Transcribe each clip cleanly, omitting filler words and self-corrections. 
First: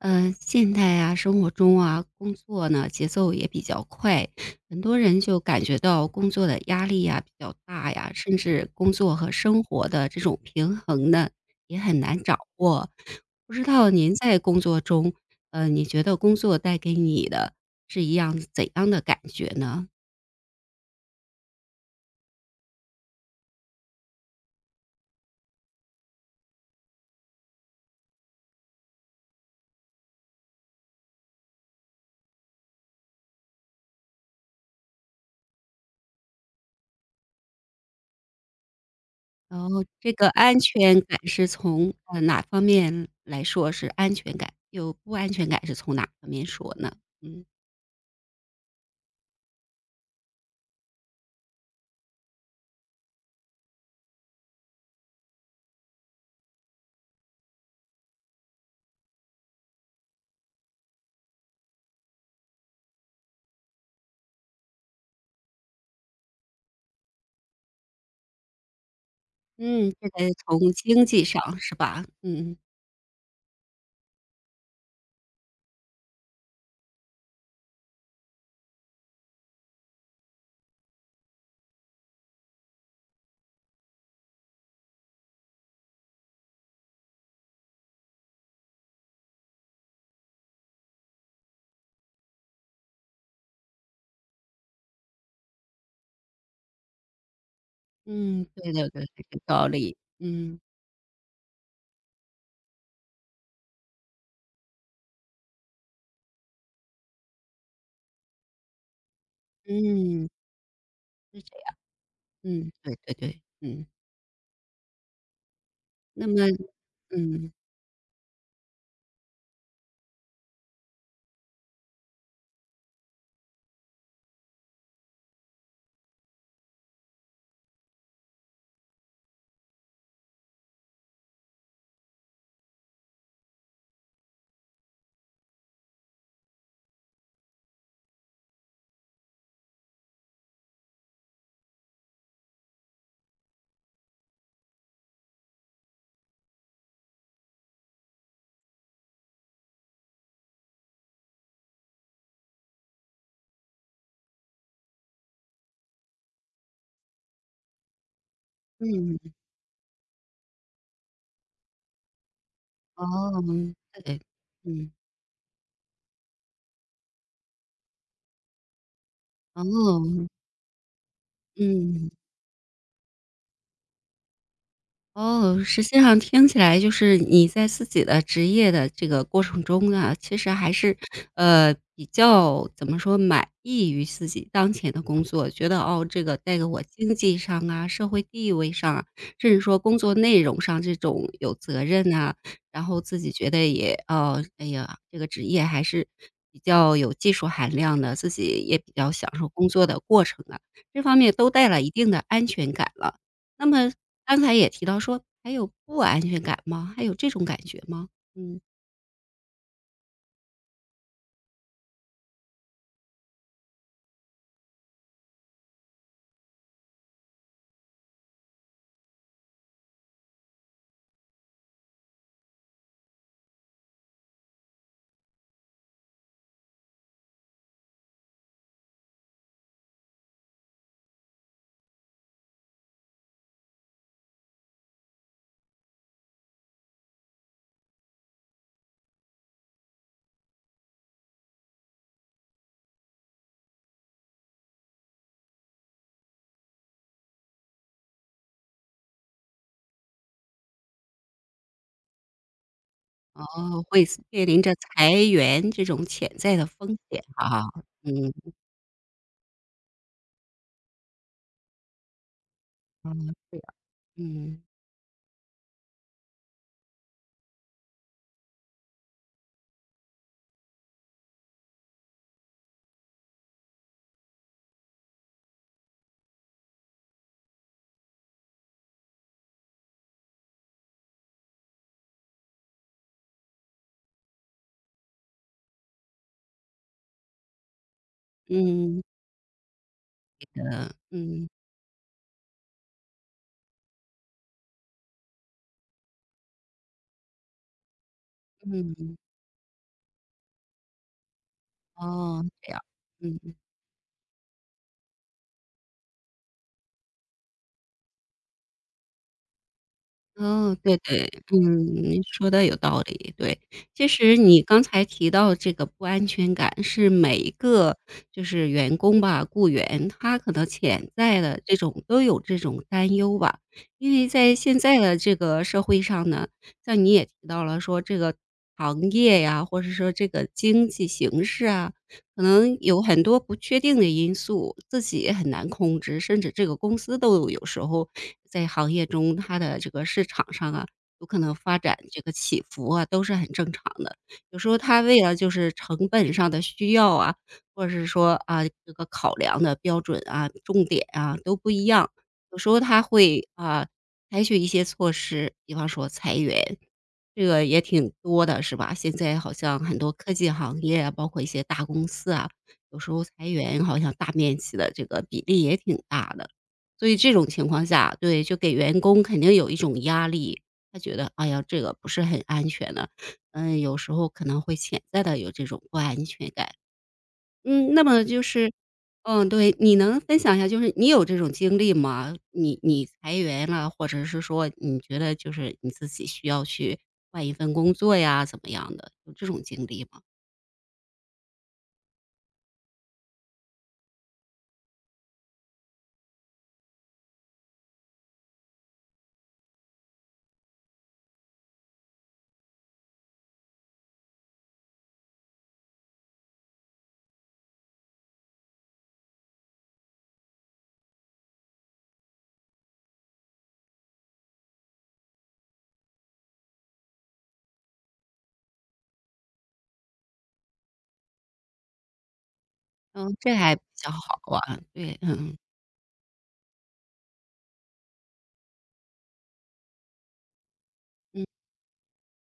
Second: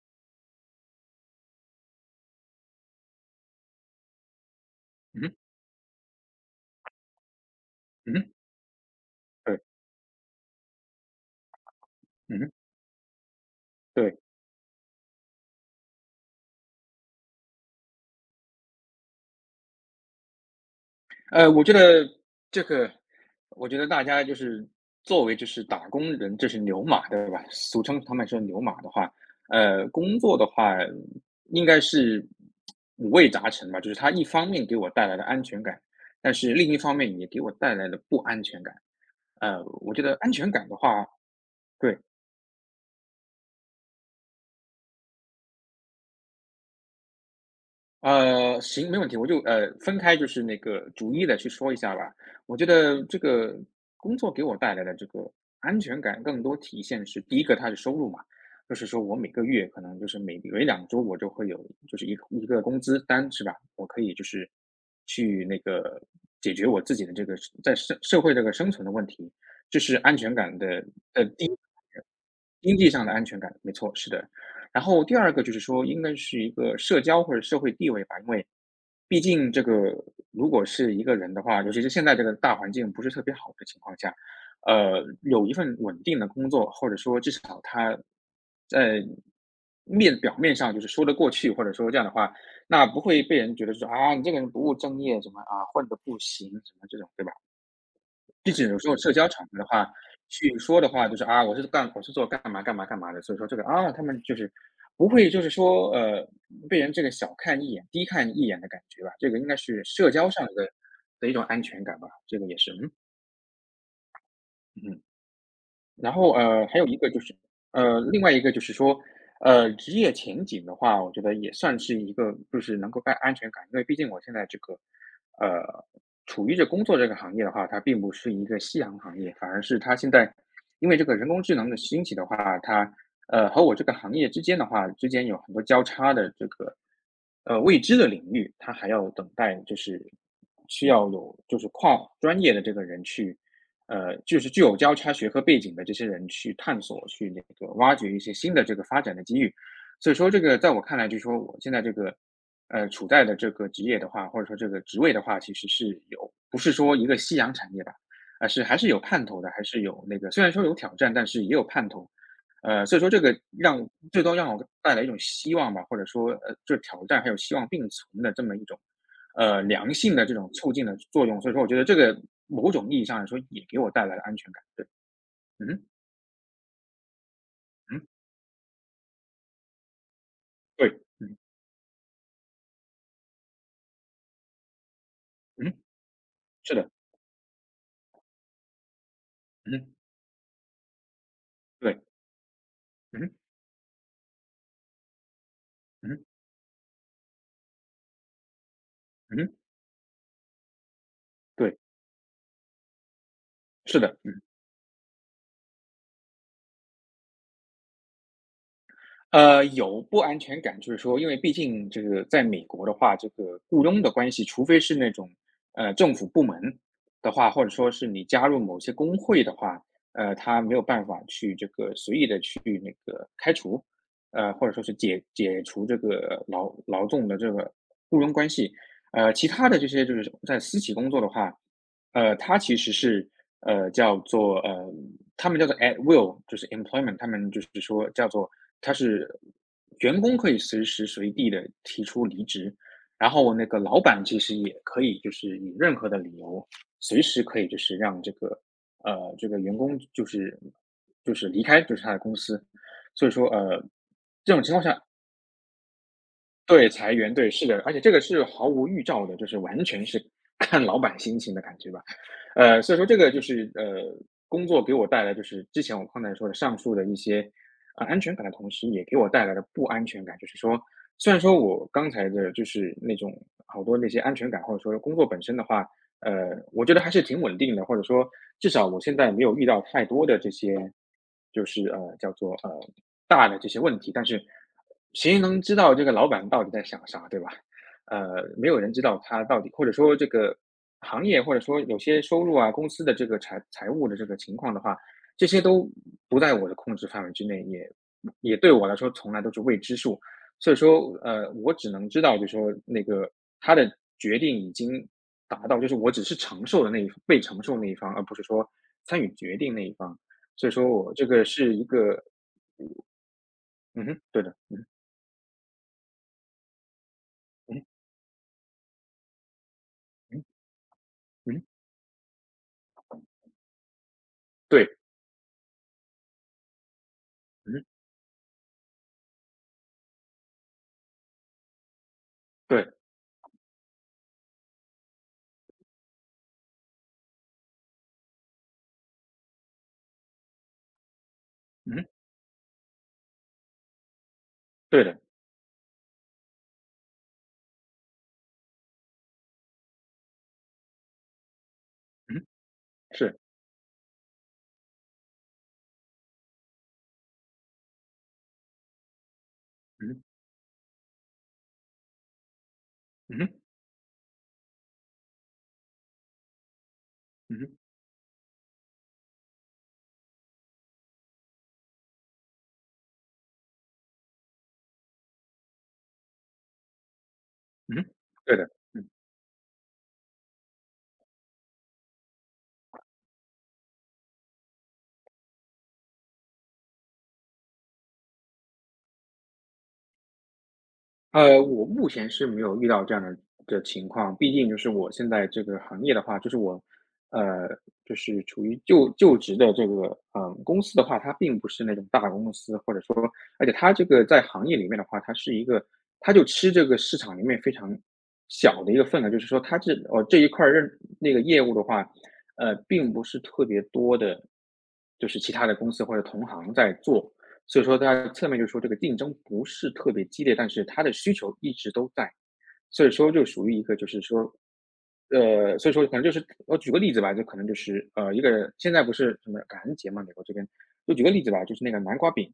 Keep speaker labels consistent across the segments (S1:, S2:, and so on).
S1: 嗯，现代啊，生活中啊，工作呢节奏也比较快，很多人
S2: 嗯哼。
S1: 就感觉到工作的压力呀比较大呀，
S2: 嗯哼。
S1: 甚至工作和
S2: 对。
S1: 生活的这种平衡呢也很难掌
S2: 嗯哼。
S1: 握。不知道您
S2: 对。
S1: 在工作中，你觉得工作带给你的是一样怎样的感觉呢？
S2: 我觉得这个，我觉得大家就是作为就是打工人，这是牛马，对吧？俗称他们说牛马的话。工作的话应该是五味杂陈吧。就是它一方面给我带来了安全感，但是另一方面也给我带来了不安全感。
S1: 然后
S2: 我觉
S1: 这
S2: 得
S1: 个
S2: 安全
S1: 安
S2: 感的
S1: 全
S2: 话。
S1: 感是从
S2: 对。
S1: 哪方面来说是安全感？有不安全感是从哪方面说呢？嗯。
S2: 行，没问题，我就分开，就是那个逐一的去说一下吧。我觉得这个工作给我带来的这个安全感，更多体现是第一个，它是收入嘛。就是说我每个月可能就是每两周我就会有就是一个工资单是吧？我可以就是去那个解决我自己的这个在社会这个生存的问题。这
S1: 嗯，
S2: 是
S1: 这
S2: 安
S1: 得
S2: 全感
S1: 从
S2: 的
S1: 经济
S2: 第一，
S1: 上是吧？嗯，
S2: 经济上的安全感，没错，是的。然后第二个就是说，应该是一个社交或者社会地位吧。因为毕竟这个如果是一个人的话，尤其是现在这个大环境不是特别好的情况下，有一份稳定的工作，或者说至少他在表面上就是说得过去，或者说这样的话，那不会被人觉得说啊，你这个人不务正业什么啊，混得不行什么这种，对吧？
S1: 嗯，
S2: 即使
S1: 对
S2: 有
S1: 对
S2: 时候
S1: 对，
S2: 社
S1: 这
S2: 交
S1: 个
S2: 场合的
S1: 道
S2: 话，
S1: 理，
S2: 去
S1: 嗯，
S2: 说的话就是啊，我是做干嘛干嘛干嘛的，所以说这个啊，他们就是不会就是说被人这个小看一眼、低看一眼的感觉吧，这个应该是社
S1: 嗯，
S2: 交上的一
S1: 是
S2: 种
S1: 这
S2: 安
S1: 样，
S2: 全感吧，这个也
S1: 嗯，
S2: 是。
S1: 对对对，嗯，
S2: 嗯嗯。然
S1: 那
S2: 后，
S1: 么
S2: 还有一个就是，
S1: 嗯，
S2: 另外一个就是说，职业前景的话，我觉得也算是一个，就是能够带安全感，因为毕竟我现在这个，呃，处于这工作这个行业的话，它并不是一个夕阳行业，反而是它现在因为这个人工智能的兴起的话，它，和我这个行业之间的话，之间有很多交叉的这个，未知的领域，它还要等待，就是需要有就是跨专业的这个人去。就是具有交叉学科背景的这些人去探索、去那个挖掘一些新的这个发展的机遇。所以说这个在我看来，就是说我现在这个，处在的这个职业的话，或者说这个职位的话，其实是有不是说一个夕阳产业吧，而是还是有
S1: 嗯，
S2: 盼头的，还是有那个虽然说有挑战，但是也有盼头。所以说这个
S1: 哦，
S2: 让
S1: 对，
S2: 最多让我
S1: 嗯，
S2: 带来一种希望吧，或者说就是挑战还有希望并存的这么一种良性的
S1: 哦，
S2: 这种促进的作用。所以说我觉得这
S1: 嗯。
S2: 个某种意义上来说也给我带来了安全感。对。
S1: 哦，实
S2: 嗯
S1: 际上听起来就是你在自己
S2: 嗯。
S1: 的职业的这个过程中呢，其实还
S2: 对。
S1: 是，
S2: 嗯。
S1: 比较怎么说，满意于自己当前的工作，觉
S2: 嗯。
S1: 得哦，这个带给
S2: 是
S1: 我
S2: 的。
S1: 经济上啊、社会地位上啊，甚至说
S2: 嗯。
S1: 工作内容上这种有责
S2: 对。
S1: 任啊，然后自己
S2: 嗯
S1: 觉得也哦，哎呀，这个职业还是
S2: 嗯
S1: 比较有技术含量的，自己也比较享受
S2: 嗯。
S1: 工作的过程啊，这方面都带
S2: 对。
S1: 了一定的安全感了。那么
S2: 是的。
S1: 刚才也提到说，还有不安全感吗？还有这种感觉吗？嗯，
S2: 有不安全感，就是说，因为毕竟这个在美国的话，这个雇佣的关系，除非是那种政府部门的话，或者说是你加入某些工会的话，他没有办法去这个随意的去那个开除，或者说是解除这个劳动的这个雇佣关系。其他的这些就是在私企工作的话，他其实是呃，叫做呃，他们叫做 at will,就是 employment,他们就是说叫做他是员工可以随时随地的提出离职，然后那个老板其实也可以就是以任何的理由，随时可以就是让这个这个员工就是离开就是他的公司，所以
S1: 哦，
S2: 说
S1: 会是面
S2: 这
S1: 临
S2: 种情
S1: 着
S2: 况下
S1: 裁员这种潜在的
S2: 对，
S1: 风
S2: 裁
S1: 险
S2: 员，对，
S1: 哈。
S2: 是的，而且这个
S1: 嗯，
S2: 是毫无预兆的，就是完全是 看老板心情的感觉吧。所以说
S1: 哦，
S2: 这个就
S1: 这
S2: 是
S1: 样，嗯，
S2: 工作给我带来就是之前我刚才说的上述的一些安全感的同时，也给我带来了不安全感。就是说，虽然说我刚才的就是那种好多那些安全感，或者说工作本身的话，呃，我觉得还是挺稳定的，或者说至少我现在没有遇到太多的这些，叫做大的这些问题。但是谁能知道这个老板到底在想啥，对吧？没有人知
S1: 嗯，
S2: 道他到底，或者说这个
S1: 的，
S2: 行业，
S1: 嗯，
S2: 或者说有些收入啊，公司的这个财务的这个情况的话，这些都不在我的控制范围之内，也对我
S1: 嗯，
S2: 来说
S1: 嗯
S2: 从来都是未知数。所以说，我只能知道，
S1: 哦，
S2: 就是
S1: 这
S2: 说
S1: 样，
S2: 那个
S1: 嗯。
S2: 他的决定已经达到，就是我只是承受的那一被承受那一方，而不是说参与决定那一方。所以
S1: 哦，
S2: 说
S1: 对
S2: 我这
S1: 对，
S2: 个是一
S1: 嗯，您
S2: 个。
S1: 说的有道理，对。
S2: 嗯
S1: 其
S2: 哼。
S1: 实
S2: 对的。
S1: 你刚才提到这个不安全感是每一个
S2: 嗯
S1: 就是员工吧、雇员，他
S2: 嗯
S1: 可能潜在的
S2: 嗯。
S1: 这种都有这种担忧吧。因为在现
S2: 对。
S1: 在的这个社会上呢，像你也提到了
S2: 嗯。
S1: 说这个行业呀，或者说这个经济形势啊，可能
S2: 对。
S1: 有很多不确定的因素，自己也很难控制，甚至这个公司都有时候在行业中，它的这个市场上啊，有可能发展
S2: 嗯。
S1: 这个起伏啊，都是很正常的。有时候它
S2: 对的。
S1: 为了就是成本上的需要啊，或者是说啊这个考量的标准啊、重点啊都不一样，
S2: 嗯。
S1: 有时候它
S2: 是。
S1: 会啊采取一些措施，比方说裁员。这个也挺多的是吧？现在好像很
S2: 嗯
S1: 多
S2: 哼。
S1: 科技行业啊，包括一些大公司啊，有时候
S2: 嗯
S1: 裁
S2: 哼。
S1: 员好像大面积的这个比例也挺大的。所以这种
S2: 嗯
S1: 情
S2: 哼。
S1: 况下，对，就给员工肯定有一种压力，他觉得，哎呀，这个不是很安全的，嗯，有时候可能会潜在的有这种不安全感。嗯，
S2: 嗯
S1: 那
S2: 哼。
S1: 么就
S2: 对的。
S1: 是
S2: 嗯。
S1: 嗯，对，你能分享一下，就是你有这种经历吗？你裁员了，或者是说你觉得就是你自己需要去换一份工作呀，怎么样的，有这种经历吗？
S2: 我目前是没有遇到这样的情况，毕竟就是我现在这个行业的话，就是我，呃，就是处于就职的这个嗯，公司的话，它并不是那种大公司，或者而且它这个在行业里面的话，它是一个它就吃这个市场里面非常小的一个份额，就是说它这哦这一块儿认那个业务的话，并不是特别多的，就是其他的公司或者同行在做，所以说它侧面就说这个竞争不是特别激烈，但是它的需求一直都在，所以说
S1: 嗯，
S2: 就
S1: 这
S2: 属
S1: 还
S2: 于
S1: 比
S2: 一个就
S1: 较
S2: 是
S1: 好
S2: 说，
S1: 啊，对，嗯
S2: 所以说可能就是我举个例子吧，就可能就是一个现在不是什么感恩节嘛，美国这边就举个例
S1: 嗯，
S2: 子吧，就是那个南瓜饼。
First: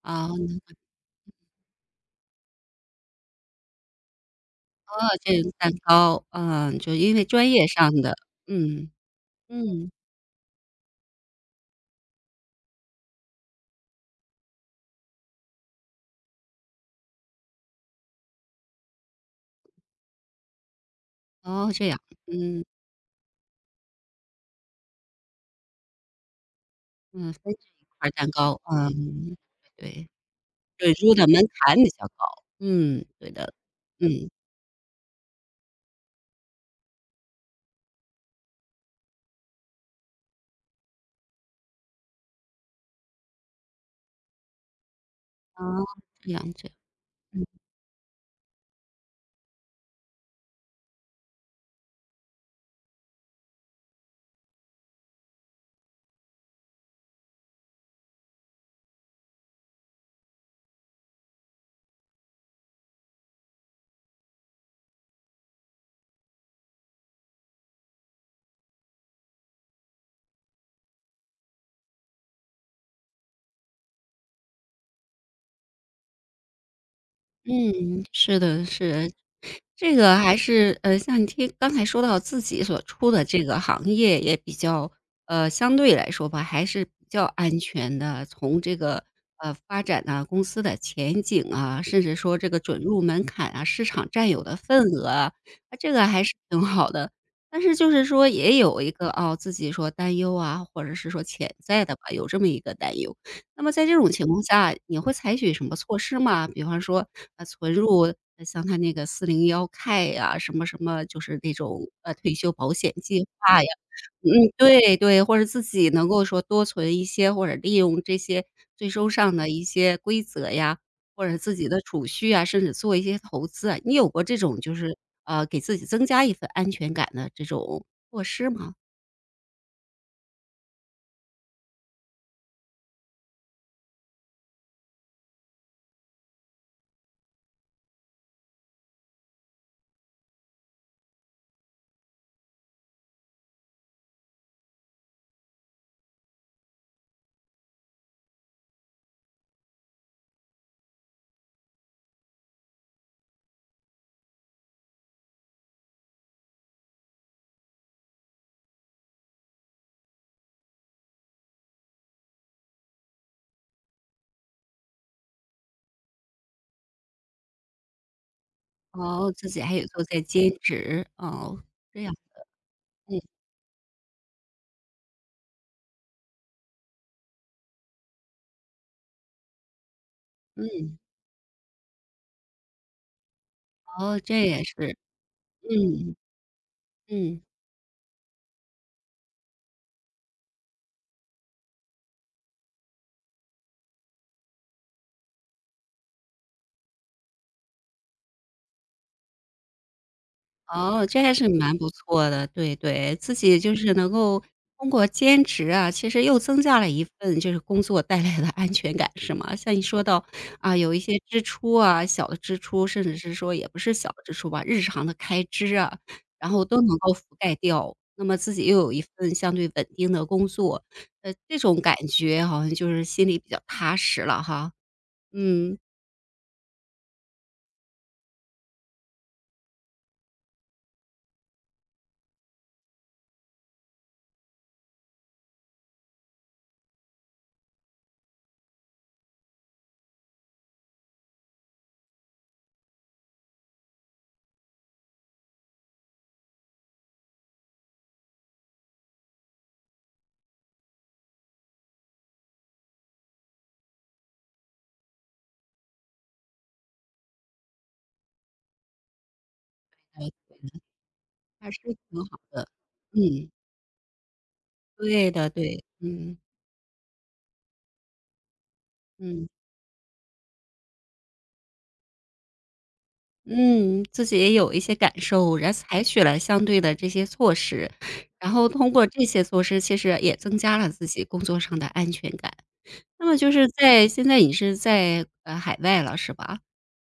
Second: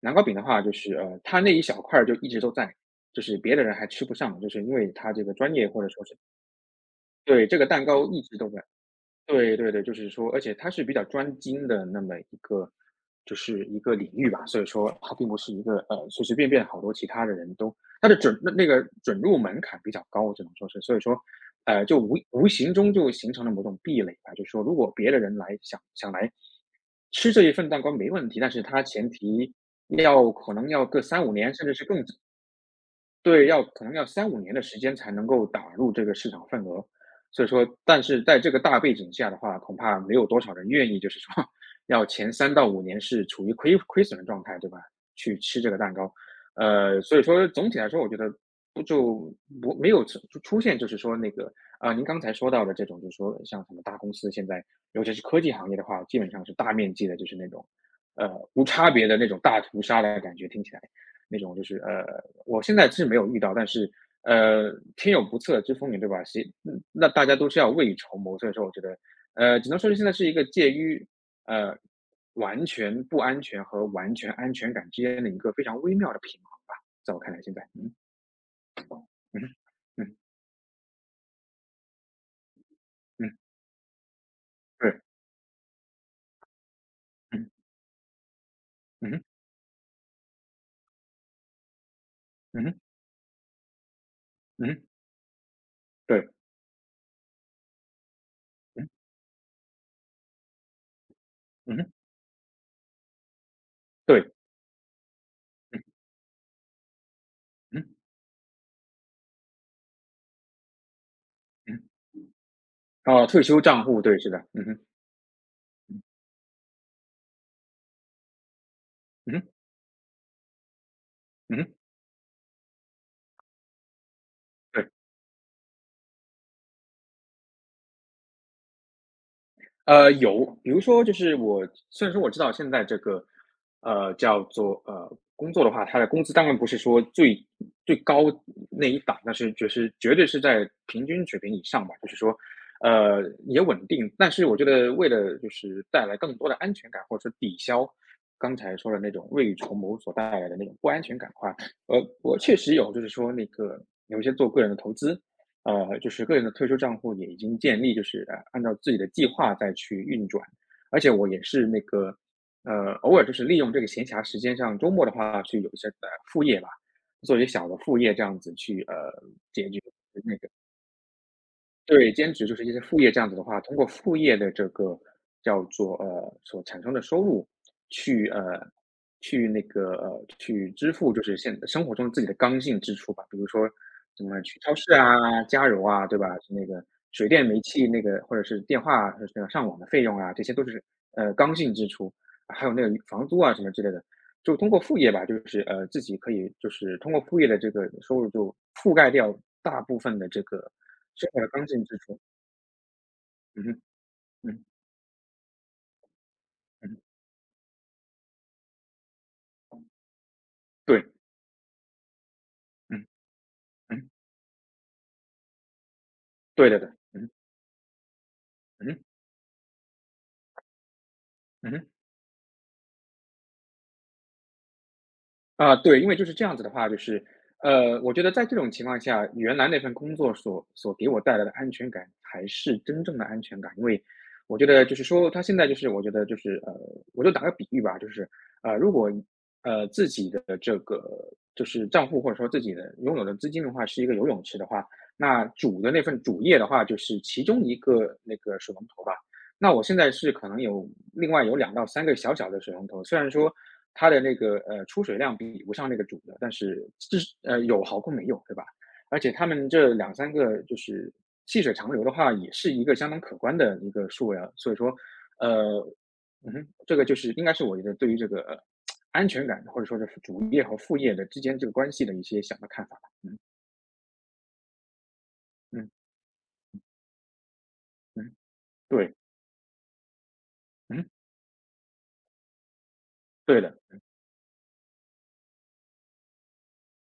S2: 南瓜
S1: 啊，
S2: 饼的
S1: 你
S2: 话，就是它那一小块儿就一直都在，就是别的人还吃不上，就是因为
S1: 哦，
S2: 它这个
S1: 这个
S2: 专业
S1: 蛋
S2: 或者说是
S1: 糕，嗯，就因为
S2: 对，
S1: 专
S2: 这
S1: 业
S2: 个蛋
S1: 上
S2: 糕
S1: 的，
S2: 一直都在。
S1: 嗯
S2: 对对对。
S1: 嗯，
S2: 就是说，而且它是比较专精的那么一个，就是一个领域吧，所以说它并不是一个随随便便好多其他的人都它的准那个准入门槛比较高，只能说是，所以说，
S1: 哦，这
S2: 就
S1: 样，
S2: 无
S1: 嗯
S2: 形中就形成了某种壁垒吧，就是说，如果别的人来想来吃
S1: 嗯，分
S2: 这
S1: 这
S2: 一份
S1: 一
S2: 蛋糕
S1: 块儿
S2: 没
S1: 蛋
S2: 问题，但
S1: 糕，
S2: 是他前
S1: 嗯，
S2: 提
S1: 对
S2: 要可能要
S1: 对，
S2: 个
S1: 准入
S2: 三
S1: 的
S2: 五
S1: 门
S2: 年，甚至
S1: 槛
S2: 是
S1: 比
S2: 更
S1: 较高，嗯，对
S2: 对，
S1: 的，
S2: 要可能要三
S1: 嗯。
S2: 五年的时间才能够打入这个市场份额。所以说但是在这个大背景下的话，恐怕没有多少人愿意就是说 要前3到5年是处于亏损的状态，对吧？去吃这个
S1: 哦，
S2: 蛋糕。
S1: 这样子，
S2: 所以说总体来说，我觉得不就不没有出现就是说那个，啊，您刚才说到的这种就是说像什么大公司现在尤其是科技行业的话，基本上是大面积的就是那种，呃，无差别的那种大屠杀的感觉，听起来。那种就是我现在是没有遇到，但是天有不测之风云，对吧？那大家都是要未雨绸缪，所以说我觉得，只能说是现在是一个介于呃完全不安全和完全安全感之间的一个非常微妙的平衡吧，在我看来现在。嗯
S1: 嗯，是的，是。
S2: 嗯
S1: 这
S2: 嗯
S1: 个还是像你听刚才说到自己所处的
S2: 嗯，
S1: 这个行业也比较
S2: 对，
S1: 相对来说吧，还是比较
S2: 嗯
S1: 安全的。从这个，
S2: 嗯
S1: 发展啊，公司的前景啊，甚至说这个
S2: 嗯哼
S1: 准入门槛啊，市场占有的
S2: 嗯哼
S1: 份额啊，啊，这个还
S2: 对，
S1: 是挺好的。但是就是说也有
S2: 嗯
S1: 一个，哦，自己说担忧啊，或者是说潜
S2: 嗯
S1: 在
S2: 哼
S1: 的吧，有这么一个担忧。那么在这种情
S2: 对，
S1: 况下，你会采取什么
S2: 嗯
S1: 措施吗？比方说，存
S2: 嗯
S1: 入像他那个401(k) 呀，什么什么就是那
S2: 嗯，
S1: 种，退休保险
S2: 哦，
S1: 计
S2: 退休
S1: 划呀，
S2: 账户，对，是的，
S1: 嗯，
S2: 嗯哼
S1: 对对，或者自己能够说多存一些，或者利用这些税收
S2: 嗯
S1: 上
S2: 哼
S1: 的一些规则呀，或者自
S2: 嗯
S1: 己
S2: 哼，
S1: 的储蓄啊，甚至做一些投资啊，你有过这种就
S2: 对。
S1: 是，给自己增加一份安全感的这种措施吗？
S2: 有，比如说就是我虽然说我知道现在这个，叫做工作的话，它的工资当然不是说最高那一档，但是就是绝对是在平均水平以上吧，就是说，也稳定。但是我觉得为了就是带来更多的安全感，或者说抵消刚才说的那种未雨绸缪所带来的那种不安全感的话，我确实有就是说那个有一些做个人的投资。就是个人的退休账户也已经建立，就是按照自己的计划再去运转，而且我也是那个偶尔就是利用这个闲暇时间像周末的话去有一些副业吧，做一些小的副业这样子去
S1: 哦，自己
S2: 解
S1: 还
S2: 决。
S1: 有做在兼职，哦，这
S2: 对，
S1: 样，
S2: 兼职就是一些副业这
S1: 嗯，
S2: 样子的话，通过副业的这个叫做所产生的收入，去呃去那个呃去支
S1: 嗯。
S2: 付就是现生活中自己的刚性支出吧，比如说
S1: 哦，
S2: 什么
S1: 这
S2: 去
S1: 也
S2: 超市
S1: 是，
S2: 啊、加油啊，
S1: 嗯，
S2: 对吧？那个水
S1: 嗯，
S2: 电煤气那个或者是电话那个上网的费用啊，这些都是刚性支出，啊还有那个房租啊什么之类的。就通过副业吧，就是自己可以就是通过副业的这个收入就覆盖掉大部分的这个
S1: 哦，这
S2: 身
S1: 还
S2: 材
S1: 是
S2: 的刚
S1: 蛮
S2: 劲
S1: 不
S2: 之处。
S1: 错的，对对，自己
S2: 嗯
S1: 就
S2: 哼，
S1: 是能够
S2: 嗯，
S1: 通过兼职啊，其实又增加了
S2: 嗯，
S1: 一份就是工作带来的安全感，是吗？像你说到，啊，有一
S2: 对，
S1: 些支出啊，小的支出，甚
S2: 嗯，
S1: 至是说也不是小
S2: 嗯，
S1: 的支出吧，日常的开支啊，然后
S2: 对
S1: 都
S2: 的
S1: 能
S2: 的，
S1: 够覆
S2: 嗯哼
S1: 盖掉，那么自己又
S2: 嗯
S1: 有一
S2: 哼
S1: 份相对稳定的工作，这
S2: 嗯
S1: 种
S2: 哼。
S1: 感觉好像就是心里比较踏实了哈，
S2: 啊，
S1: 嗯，
S2: 对，因为就是这样子的话，就是，我觉得在这种情况下，原来那份工作所给我带来的安全感，才是真正的安全感。因为我觉得就是说，他现在就是我觉得就是我就打个比喻吧，就是如果就是账户或者说自己的拥有的资金的话，是一个游泳池的话，那主的那份主业的话，就是其中一个那个水龙头吧。那我现在是可能有另外有两到三个小小的水龙头，虽然说它的那个，出水量比不上那个主的，但是有好过没有，对吧？而且他们这两三
S1: 哎
S2: 个就是细
S1: 还
S2: 水
S1: 是
S2: 长流的
S1: 挺
S2: 话，
S1: 好
S2: 也
S1: 的，
S2: 是一个相当可
S1: 嗯。
S2: 观的一个数额，所以说，
S1: 对的，对，
S2: 呃
S1: 嗯，
S2: 嗯哼。这个就是应该是我觉得对于这个，安全
S1: 嗯，
S2: 感或者说是主业和副业的之间这个关系的一些小的看法吧。嗯，
S1: 嗯，自己也有一些感受，然后
S2: 嗯，
S1: 采取了相对的这些措施，
S2: 嗯，
S1: 然后通过
S2: 对，
S1: 这些措施，其实也增加了自
S2: 嗯，
S1: 己工作上的安全感。那么就
S2: 对
S1: 是
S2: 的，
S1: 在现在你是在，海外了是吧？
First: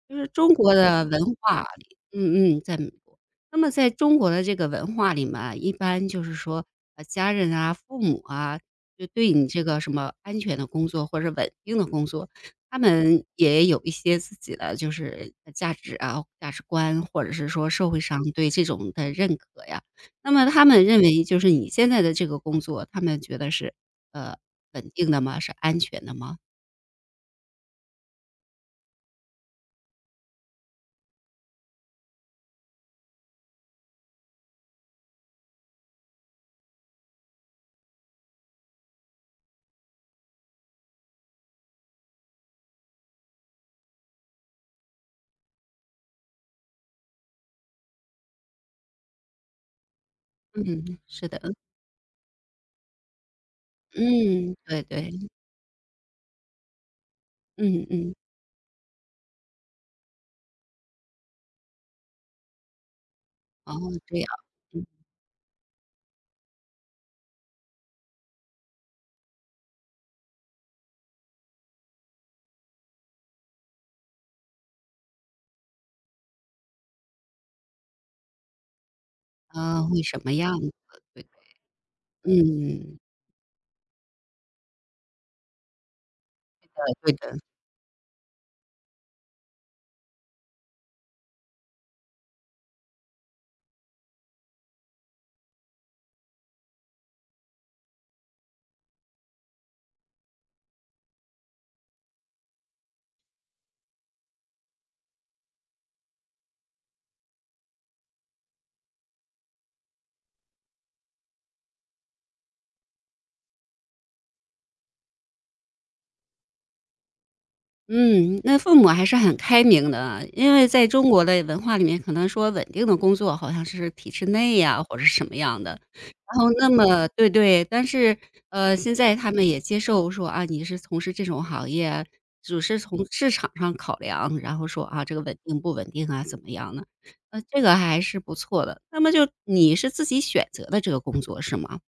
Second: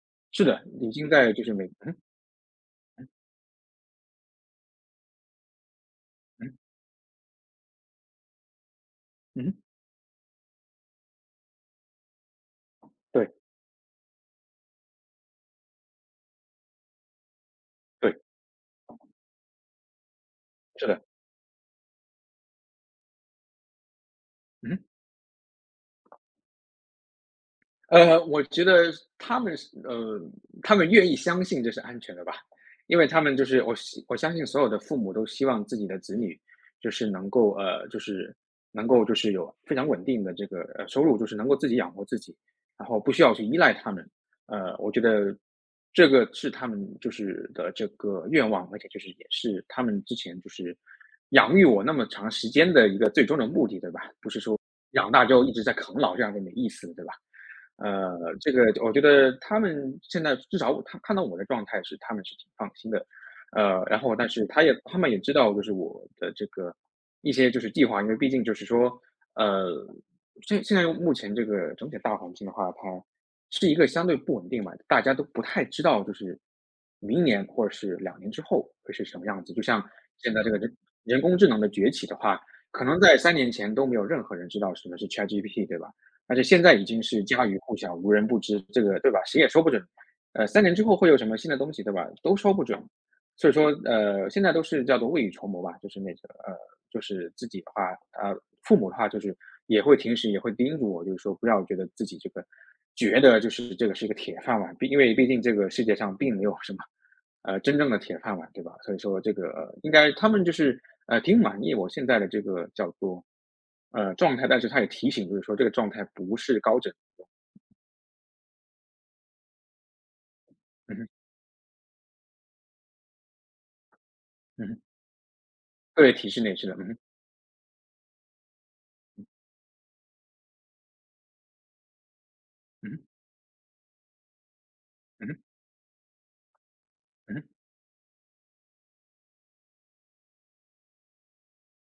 S1: 就是
S2: 是
S1: 中
S2: 的，
S1: 国
S2: 已
S1: 的
S2: 经
S1: 文
S2: 在就是
S1: 化里嗯嗯，在美国。那么在中国的这个文化里面啊，一般就是
S2: 嗯，
S1: 说，家人啊、父母啊，就对你
S2: 嗯，
S1: 这个什么安全的工作或者稳定的工作，他们
S2: 对，
S1: 也有一些自己的就是价值啊、价值观，或者是说社会
S2: 对，
S1: 上对这种的认可呀。那么他们
S2: 是
S1: 认
S2: 的，
S1: 为就是你现在的这个工作，他们觉得是，呃
S2: 嗯。
S1: 稳定的吗？是安全的吗？
S2: 我觉得他们是呃，他们愿意相信这是安全的吧，因为他们就是我相信所有的父母都希望自己的子女就是就是能够就是有非常稳定的这个收入，就是能够自己养活自己，然后不需要去依赖他们。我觉得这个是他们就是的这个愿望，而且就是也是他们之前就是
S1: 嗯，是的，
S2: 养育我那么长时间的一个最终的目的，对吧？
S1: 嗯，对
S2: 养大
S1: 对，
S2: 之后一直在啃老，这样就没意思了，对吧？
S1: 嗯
S2: 呃，
S1: 嗯，
S2: 这个我觉得他们现在至少他看到我的状态是，他们是挺放心的。
S1: 哦，
S2: 然后
S1: 这样，
S2: 但是他也
S1: 嗯，
S2: 他们也知道，就是我的这个一些就是计划，因为毕竟就是说，呃，现在目前这个整体大环境的话，它是一个相对不稳定嘛，大家都不太知道，就是明年或者是2年之后会是什么样子。就
S1: 啊，
S2: 像
S1: 会什么
S2: 现在这个
S1: 样子，
S2: 人人
S1: 对，
S2: 工智能的崛起的话，可
S1: 嗯，
S2: 能在三年前都没有任何人知道什么是 ChatGPT，对吧？而且现在已
S1: 对
S2: 经
S1: 对
S2: 是
S1: 的。
S2: 家喻户晓、无人不知，这个对吧？谁也说不准，三年之后会有什么新的东西，对吧？都说不准。所以说，现在都是叫做未雨绸缪吧，就是那个，呃，就是自己的话，呃，父母的话就是平时也会叮嘱我，就是说不要觉得自己这个觉得就是这个是一个铁饭碗，因为毕竟这个世界上并没有什么真正的铁饭碗，对吧？所以说这个应该他们就是挺满意我现在的这个叫做状态，但是他也提醒，就是说这个状态不是高枕。
S1: 嗯，那父母还是很开明的啊因为在
S2: 嗯哼，
S1: 中国的文化里面，可能说稳定的工作好像是体制内
S2: 嗯哼，
S1: 呀，或者是什么样的。
S2: 对，体
S1: 然
S2: 制
S1: 后
S2: 内是
S1: 那
S2: 的，嗯哼，
S1: 么对对，但是，现在他们也接受说啊，你是从事这种行业啊，只是从
S2: 嗯
S1: 市场上考量，然后说啊，这个
S2: 哼，嗯
S1: 稳
S2: 哼，
S1: 定不稳定啊，怎么样呢？
S2: 嗯哼。
S1: 这个还是不错的。那么就你是自己选择的这个工作是吗？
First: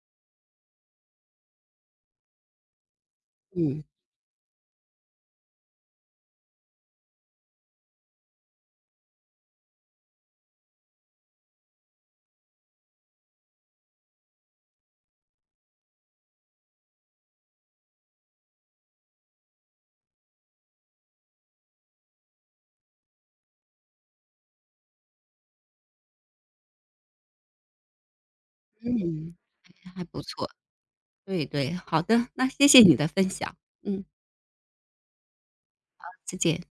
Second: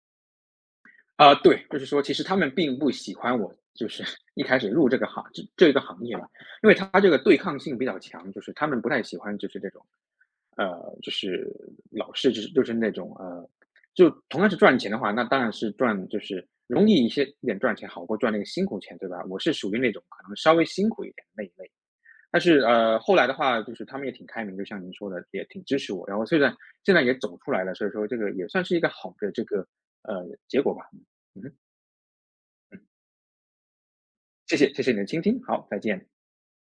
S2: 啊，对，就是说其实他们并不喜欢我，
S1: 嗯
S2: 就是 一开始入这个行业嘛，因为他这个对抗性比较强，就是他们不太喜欢就是这种，呃，就是老是就是那种就同样是赚钱的话，那当然是赚就是容易一点赚钱，好过赚那个辛苦钱，对吧？我是属于那种可能稍微辛苦一点的那一类。但是后来的话，就是他们也挺开明，就像您说的，也挺支持我。然后虽然现在也走出来了，所以说这个也算是一个好的
S1: 嗯，
S2: 这个
S1: 还不错。
S2: 结果吧。
S1: 对
S2: 嗯，
S1: 对，好的，那谢谢你的分享，嗯，
S2: 谢谢你的倾听，好，再见。
S1: 再见。